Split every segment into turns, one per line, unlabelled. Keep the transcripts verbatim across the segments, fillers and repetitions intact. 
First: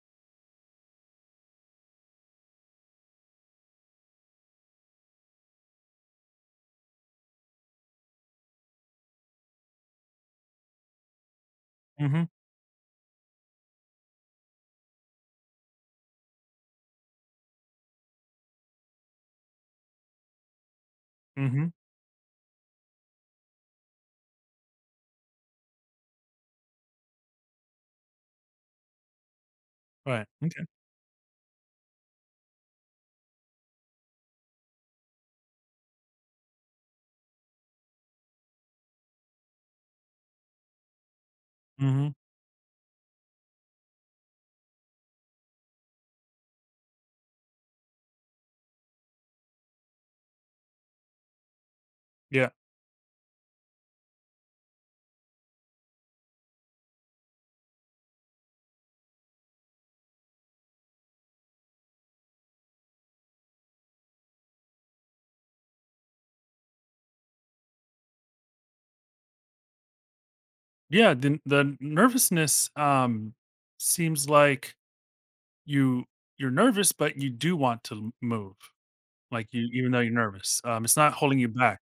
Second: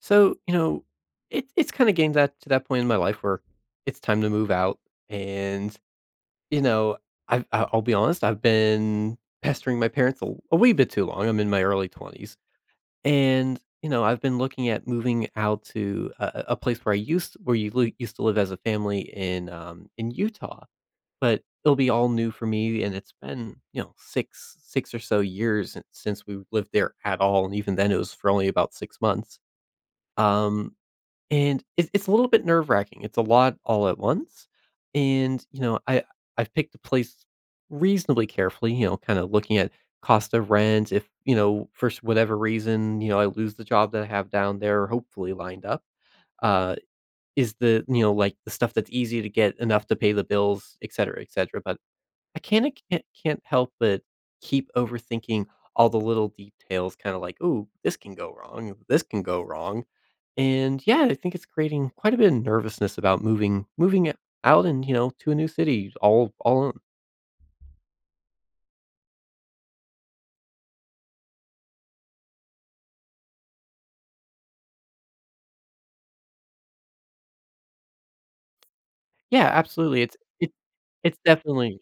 So, you know, it, it's kind of getting that to that point in my life where it's time to move out. And, you know, I've, I- I'll be honest, I've been pestering my parents a, a wee bit too long. I'm in my early
Mhm,
twenties. And, you know, I've been looking at moving out to a, a place where I used where you li- used to live as a family in um, in Utah, but
mhm,
it'll be all new for me. And it's been, you know, six six or so years since we lived there at all. And even then, it was for only about six months.
right, okay,
Um, and it it's a little bit nerve wracking. It's a lot all at once, and, you know, I I've picked a place reasonably carefully, you know, kinda looking at cost of rent, if, you know, for s
mhm,
whatever reason, you know, I lose the job that I have down there, hopefully lined up, uh, is the you know, like, the stuff that's easy to get enough to pay the bills, et cetera, et cetera. But I
yeah.
kinda can't can't help but keep overthinking all the little details kinda like, "Oh, this can go wrong, this can go wrong." And yeah, I think it's creating quite a bit of nervousness about moving moving it out and, you know, to a new city all all on.
Yeah, the the nervousness, um, seems like you you're nervous, but you do want to m move,
Yeah,
like, you even though
absolutely.
you're
It's it
nervous, um, it's not
it's
holding you back.
definitely.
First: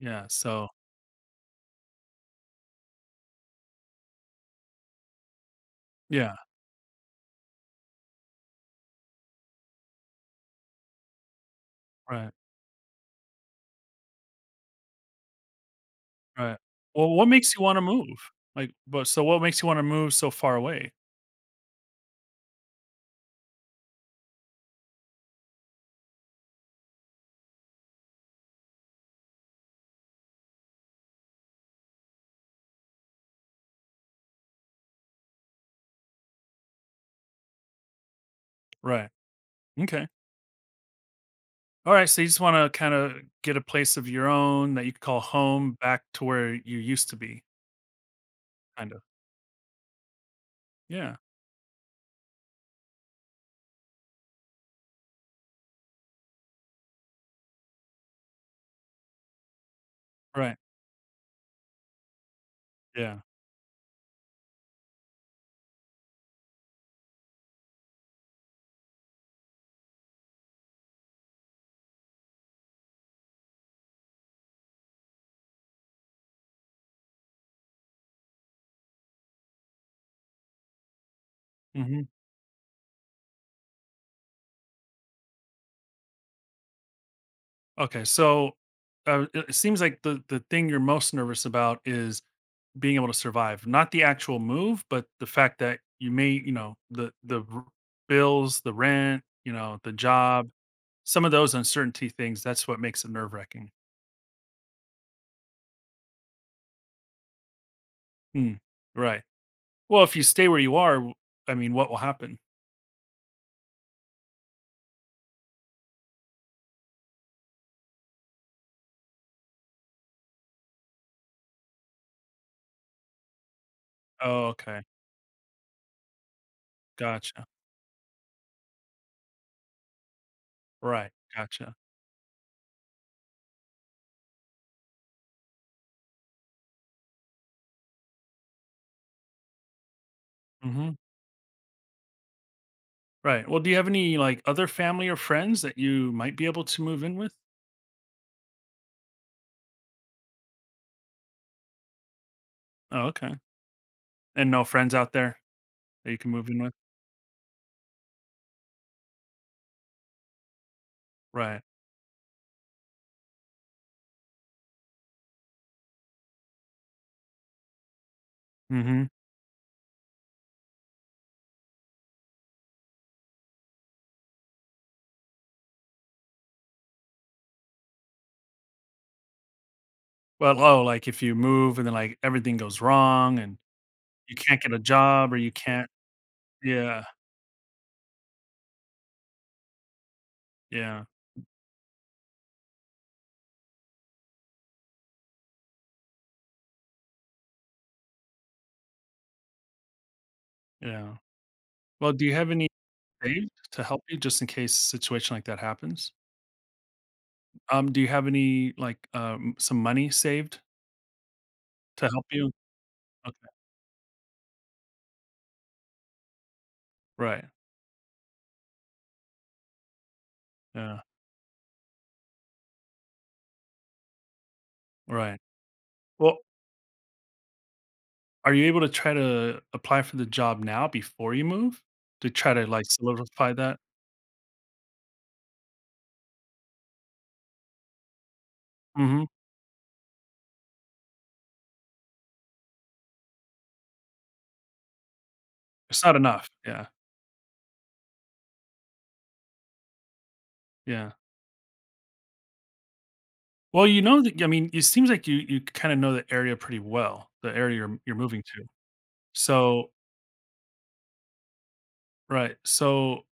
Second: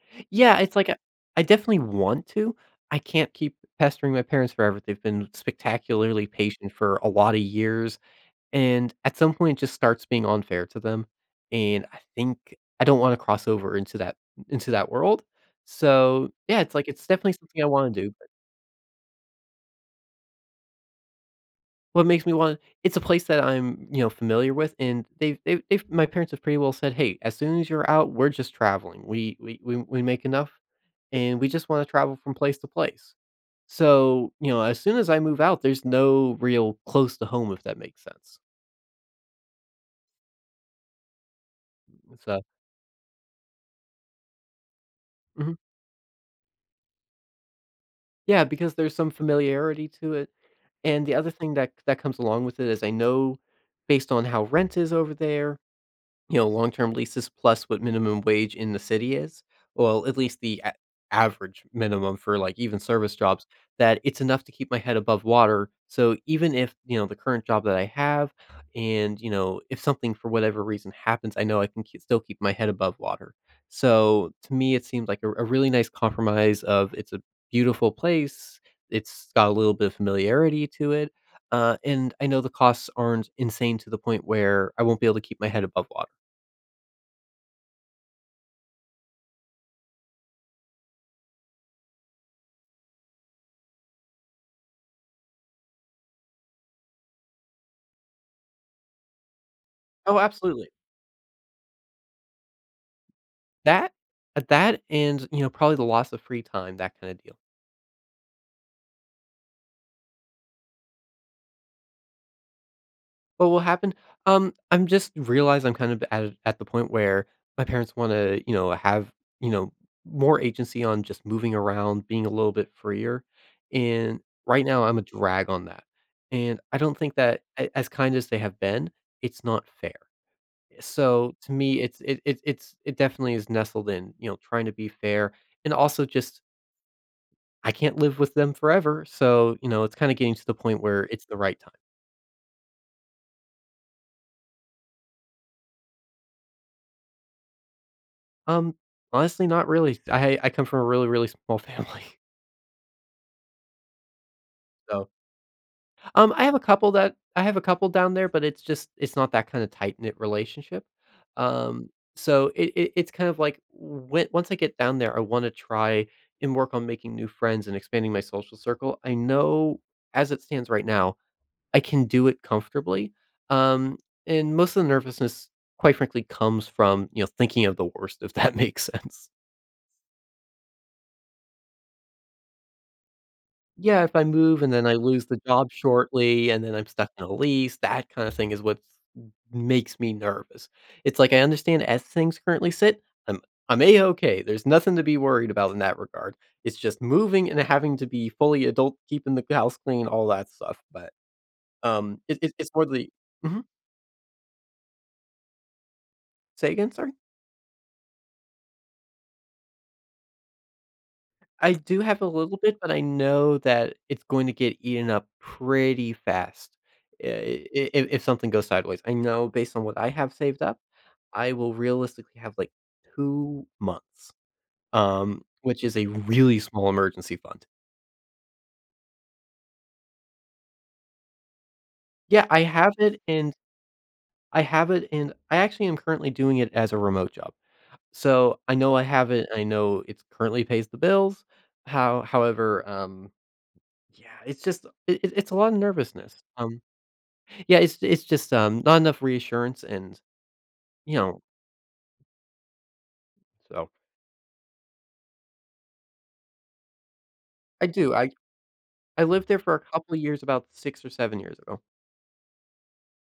Yeah,
Yeah,
so
it's like, I I definitely want to. I can't keep pestering my parents forever. They've been spectacularly
yeah,
patient for a lot of years, and at some point it just starts being unfair to them, and I
right,
think I don't wanna cross over into that into that world. So,
right.
yeah, it's like it's
Well, what
definitely
makes
something
you
I
wanna
wanna do.
move? Like, but so what makes you wanna move so far away?
What makes me want It's a place that I'm, you know, familiar with, and they've they've they've my parents have pretty well said, "Hey, as soon as you're out, we're just traveling. We we we we make enough, and we just wanna travel from place to place." So, you know, as soon as I move out, there's no real close to home, if that makes sense.
Right, okay. Alright, so you just
So.
wanna kinda get a place of your own that you call
Mhm.
home back to where you used to be,
Yeah, because
kind
there's
of.
some familiarity to it, and the
Yeah,
other thing that that comes along with it is I know based on how rent is over there, you know, long-term leases plus what minimum wage in the city is, well, at least
right,
the a average minimum for, like, even service
yeah,
jobs, that it's enough to keep my head above water. So even if, you know, the current job that I have and, you know, if something for whatever reason happens, I know I can k still keep my head above water. So to me, it seemed like a a really nice compromise of it's a beautiful place, it's got a little bit of familiarity to it, uh,
mhm.
and I know the costs aren't insane to the point where I won't be able to keep my head above water.
Okay, so uh, it it seems like the the thing you're most nervous about is being able to survive, not the actual move, but the fact that you may, you know, the the r- bills, the rent, you know, the
Oh,
job,
absolutely.
some of those uncertainty things. That's what makes it nerve wracking.
That uh, that and, you know, probably the loss of free time, that kinda deal.
Right. Well, if you stay where you are, w- I mean, what will happen?
What will happen? Um, I'm just realize I'm kind of at at the point where my parents wanna, you know, have, you know, more agency on just moving around, being a little bit freer, and
Oh,
right
okay,
now I'm a drag on that, and I don't think that
gotcha.
a as kind as they have been, it's not fair.
Right,
So, to
gotcha.
me, it's it it it's it definitely is nestled in, you know, trying to be fair and also just I can't live with them forever, so, you know, it's kinda getting to the point
hmm
where it's the right time.
Right. Well, do you have any like other family or friends that you might be able to move in with?
Um, honestly, not really. I I come from a really, really small family,
Oh, okay. And no friends
so
out there. That you can
um, I
move
have
in
a
with?
couple that I have a couple down there, but it's just it's not that kinda tight-knit relationship.
Right.
Um, so it it it's kind of like when once I get down there, I wanna try and work on making new friends and expanding my social circle.
Mhm.
I know as it stands right now I can do it comfortably. Um, and most of the nervousness, quite frankly, comes from, you know, thinking of the worst, if that makes sense.
Well, oh, like, if you move and then, like, everything goes wrong and
Yeah, if I
you can't
move
get
and
a
then I lose
job or
the
you
job
can't.
shortly and then I'm
Yeah,
stuck in a lease, that kind of thing is what makes me nervous.
yeah,
It's like I understand as things currently sit, I'm I'm a okay. There's nothing to be worried about in that regard. It's just moving and having to be fully adult, keeping the house clean, all that stuff. But
yeah. Well,
um,
do you
it,
have
it,
any
it's more the.
saved
Mhm.
to help you just in case a situation like that happens?
Say again, sorry.
Um, do you have any, like, um, some money saved
I do
to
have
help
a
you?
little bit, but I
Okay.
know that it's going to get eaten up pretty fast
Right.
if if something goes sideways. I know based on what I have saved up,
Yeah.
I will realistically have, like, two months,
Right.
um, which is a
Well,
really small emergency fund.
are you able to try to apply for the job now before you move to
Yeah,
try
I
to, like,
have it,
solidify
and
that?
I have it, and I actually am currently doing it as a remote job. So, I know I
Mhm.
have it, I know it currently pays the bills. How however, um, yeah, it's just it it- it's a lot of
It's not
nervousness,
enough.
um.
Yeah.
Yeah, it's it's just, um, not enough reassurance and,
Yeah.
you know,
Well,
so.
you know that I mean, it seems like you you kinda know the area pretty well, the area
I
you're
do,
you're
I
moving to.
I lived there for a
So
couple of years about six or seven years ago.
right, so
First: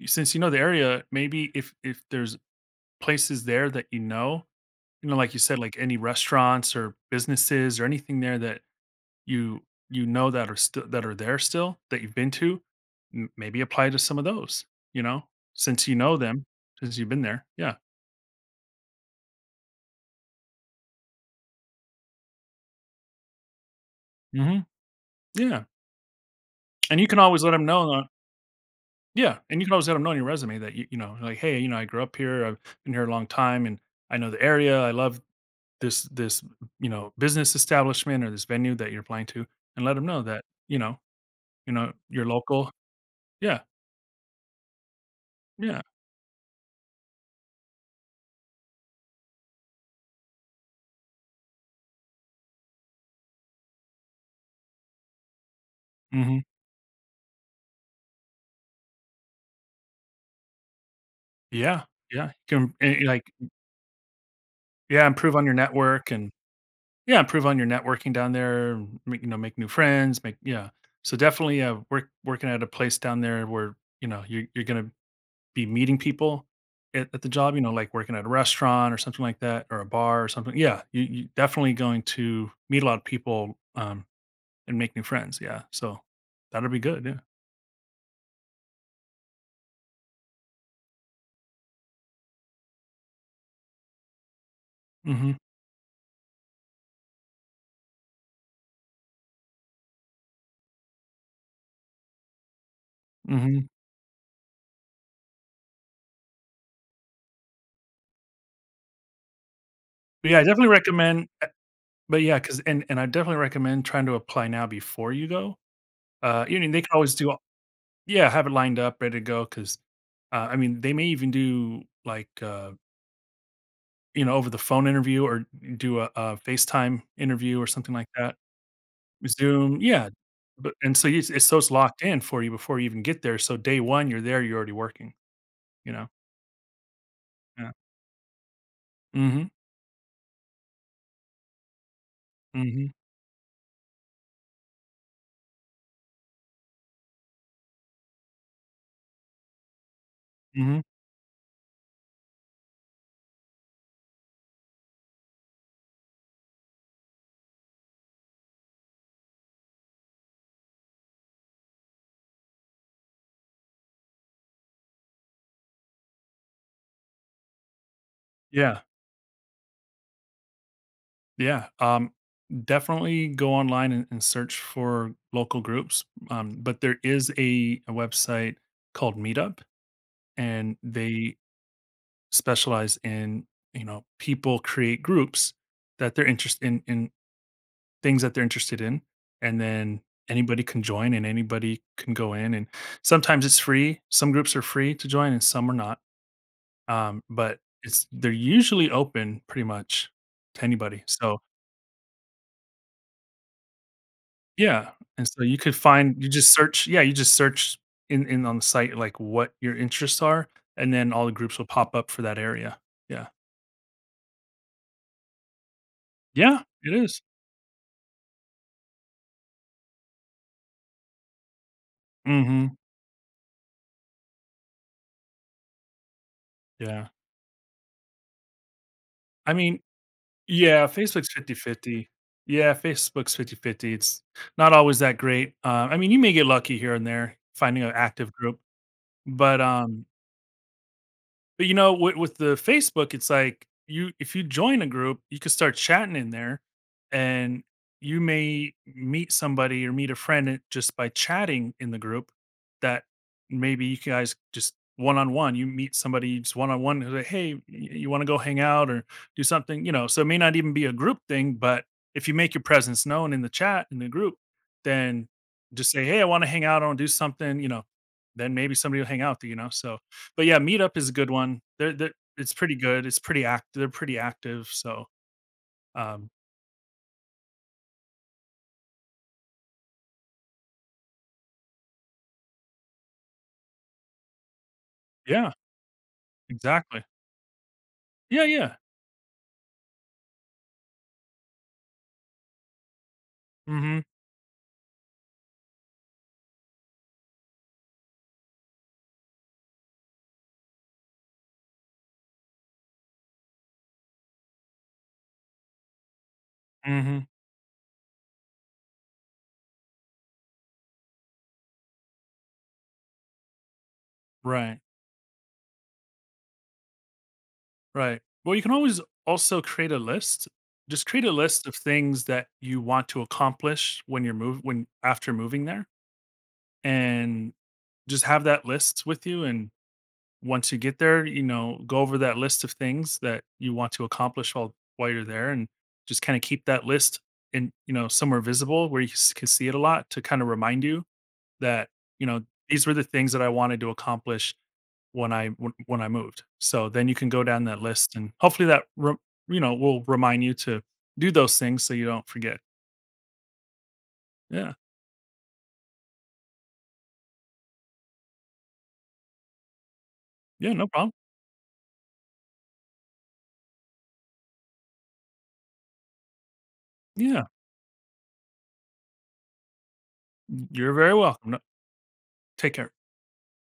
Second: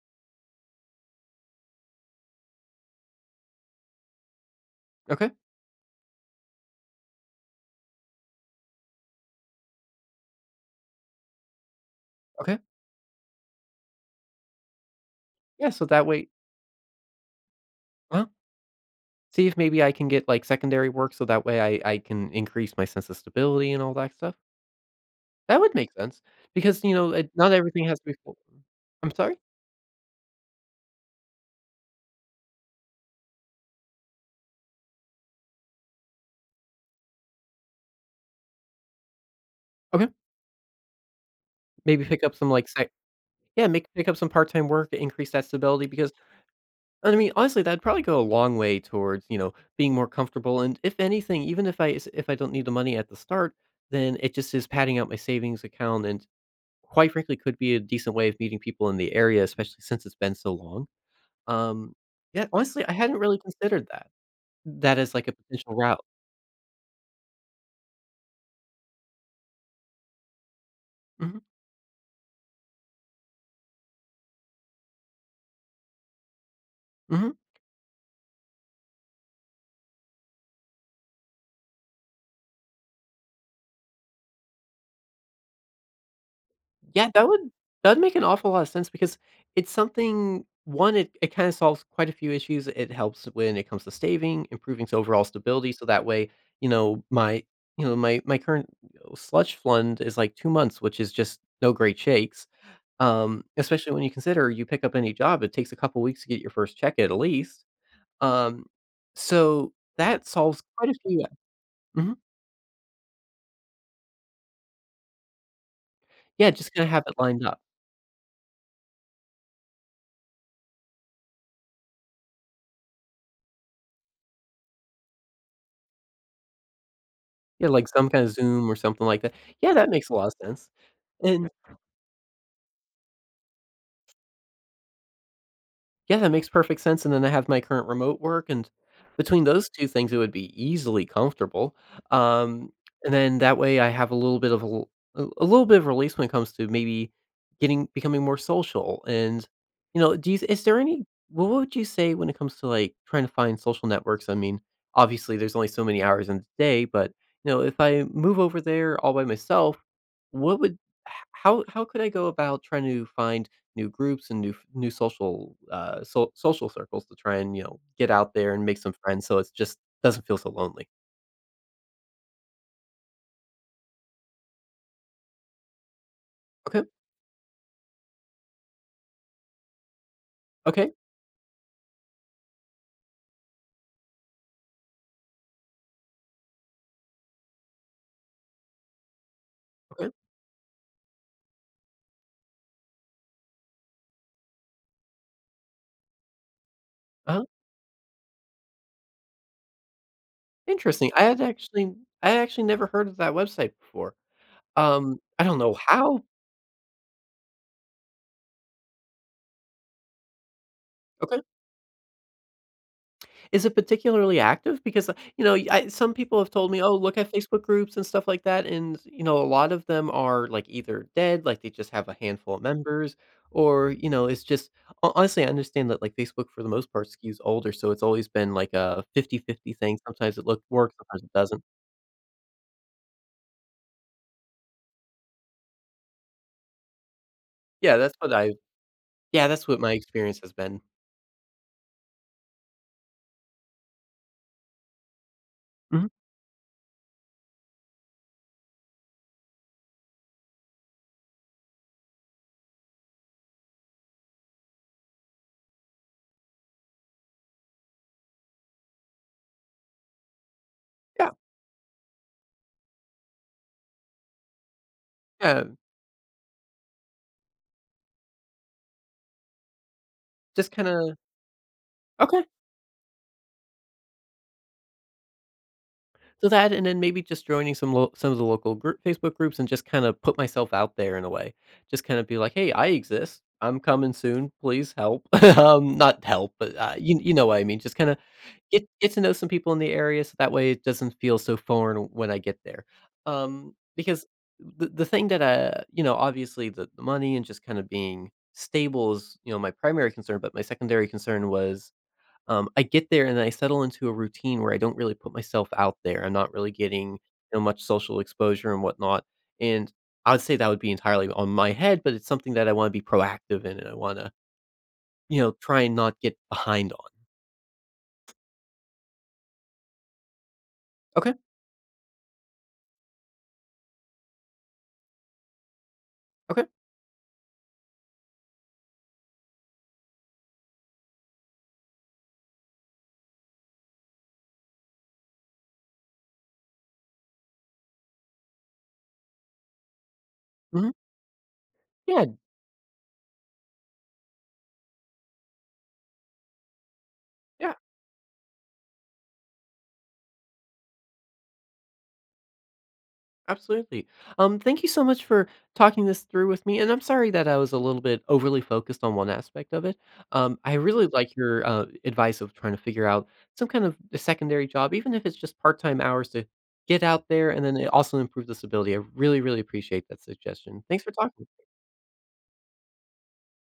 y- since you know the area, maybe if if there's places there that you know, you know,
Okay,
like you said, like any restaurants or businesses or anything there that you you know that are still that are there still that you've been
okay.
to, m maybe apply to some of those, you know,
Yeah, so
since you
that
know
way,
them, since you've been there. Yeah.
well, see if maybe I can get, like, secondary work so that way I I can increase my sense of stability and all that stuff.
Mhm.
That
Yeah.
would make sense because, you
And you
know,
can
it
always let
not
them
everything has
know.
to be full. I'm sorry?
Yeah, and you can always let them know on your resume that you you know, like, "Hey, you know, I grew up here, I've been here a long time, and I know the area, I love this this, you know, business establishment or this venue that you're applying to," and let them
Okay.
know that, you know, you know,
Maybe pick
you're
up some, like,
local.
sec
Yeah,
Yeah, make pick up some part-time work, increase that
yeah.
stability. Because and I mean, honestly, that'd probably go a long way towards, you know, being more comfortable, and if anything, even if I s if I don't need the money at the start, then it just is padding out my savings account and
Mhm.
quite frankly could be a decent way of meeting people in the area, especially since it's been so long.
Yeah,
Um,
yeah. You
yeah,
can
honestly, I
and you're
hadn't
like
really considered that. That
yeah,
as, like, a
improve on your
potential route.
network and yeah, improve on your networking down there, m you know, make new friends, make yeah. So
Mhm.
definitely, uh, work working at a place down there where, you know, you're you're gonna be meeting people at, at the
Mhm.
job, you know, like working at a restaurant or something like that, or a bar or something. Yeah, you, you definitely going to meet a lot of people um, and make new friends. Yeah, so that'll be good.
Yeah,
Yeah.
that would that would make an awful lot of sense because it's something one, it, it kind of solves quite a few issues. It helps when it comes to staving, improving s- overall
hmm
stability. So that way, you know, my you know, my my current, you know, sludge fund is like two months, which is just no great shakes. Um,
hmm
especially when you consider you pick up any job, it takes a couple weeks to get your first check at least. Um, so that
But yeah, I
solves
definitely
quite a few.
recommend. uh,
Mhm.
But yeah, because and and I definitely recommend trying to apply now before you go. Uh,
Yeah,
you know,
just
they
kind
can
of have
always
it
do.
lined up.
Yeah, have it lined up, ready to go. Because uh, I mean, they may even do like uh, you know, over the phone interview or do a, a FaceTime interview or
Yeah, like
something like
some kind of
that.
Zoom or something like that. Yeah,
Zoom,
that
yeah,
makes a lot of sense.
but and so it's it's
And
so it's locked in for you before you even get there, so day one, you're there, you're already working, you know?
yeah, that makes perfect sense, and then I have my
Yeah.
current remote work, and between
Mhm,
those two things, it would be easily comfortable, um,
mhm,
and then that way I have a little bit of a l a a little bit of release when it comes to maybe getting becoming more social, and, you know, do you is there
mhm.
any what would you say when it comes to, like, trying to find social networks? I mean, obviously, there's only so many hours in the day, but, you know, if I move over there all by myself, what would h how how could I go about trying to find new groups and new new social, uh, so social circles to try and, you know, get out there and make
Yeah,
some friends so it's just doesn't feel so lonely.
yeah, um, definitely go online and and search for local groups, um, but
Okay,
there is a a website called Meetup, and
okay,
they specialize in, you know, people create groups that they're interested in in things that they're interested in, and then
okay,
anybody can join and anybody can go in, and sometimes it's free, some groups are free to join and some are not. um,
uh-huh,
but it's they're usually open pretty much to anybody.
interesting. I
So
had actually I had actually never heard of that website before.
yeah,
Um,
and so
I
you
don't
could
know
find,
how.
you just search, yeah, you just search in, in on the site like what your interests are, and then all the
Okay.
groups will pop up for that area. Yeah,
Is it particularly active? Because, uh, you know, I some people have
yeah,
told me,
it
"Oh, look
is.
at Facebook groups and stuff like that," and, you know, a lot of them are, like, either dead, like, they just have a handful of
Mhm.
members, or, you know, it's just ho honestly, I understand that, like, Facebook for the most
yeah
part skews older, so it's always been like a
i
fifty-fifty
mean
thing. Sometimes it look
Yeah,
works, sometimes it
Facebook's
doesn't.
fifty-fifty. Yeah, Facebook's fifty-fifty. It's not always that great. Uh, I mean, you may get lucky here and there finding an
Yeah, that's
active
what I
group,
yeah,
but,
that's what my
um,
experience has been.
but you know, with, with the Facebook, it's like you if you join a group, you could start
Mhm.
chatting in there, and you may meet somebody or meet a friend, it- just by chatting in the group. That maybe you guys just one on one, you meet somebody just one on one. Who's Like, hey, y- you want to go hang out or do something? You know, so it may not even be a group
Yeah,
thing, but if you make your presence known in the chat in the group, then
yeah,
just say, hey, I want to hang out. I want to do something. You know, then maybe somebody will hang out. With You you know, so but yeah,
just
Meetup is a
kinda.
good one. They're they're
Okay.
it's pretty good. It's pretty act they're pretty active, so, um
So that, and then maybe just joining some lo some of the local group Facebook groups and just kinda put myself out there in a way. Just kinda be like, "Hey, I exist. I'm coming soon. Please help."
yeah,
Um, not help, but, uh,
exactly.
you you know what I mean. Just kinda
Yeah, yeah.
get get to know some people in the area so that way it doesn't feel so foreign when I get there. Um,
mm
because the the thing that, I you know, obviously the the money and just kinda being stable is, you know, my primary concern, but my secondary concern was um, I get there and I settle into a routine where I don't really put myself out there. I'm not really
Mhm,
getting,
mm
you
mhm.
know, much social exposure and whatnot. And I would say that would be entirely on my head, but it's something that I want to be proactive in and I want to,
Right,
you know, try and not get behind on.
right. Well, you can always also create a list. Just create a
Okay.
list of things that you want to accomplish when you're move when after moving there,
Okay.
and just have that list with you, and once you get there, you know, go over that list of things that you want to accomplish while while you're there, and just kind of keep that list in, you know, somewhere visible where you s- can see it a lot to kind of remind
Hmm.
you that, you
Yeah.
know, these were the things that I wanted to accomplish when I when, when I moved. So then you can go down
Yeah.
that list, and hopefully that re- you know will remind you to do those things so you don't forget.
Absolutely. Um,
Yeah,
thank you so much for talking this through with me, and I'm sorry that I was a little bit overly focused on one aspect of it. Um,
yeah,
I
no
really
problem.
like your uh, advice of trying to figure out some kind of a secondary job, even if it's just part-time hours to get out
Yeah,
there, and then it also improves this ability. I really, really appreciate that suggestion.
you're
Thanks for
very
talking.
welcome. No, take care.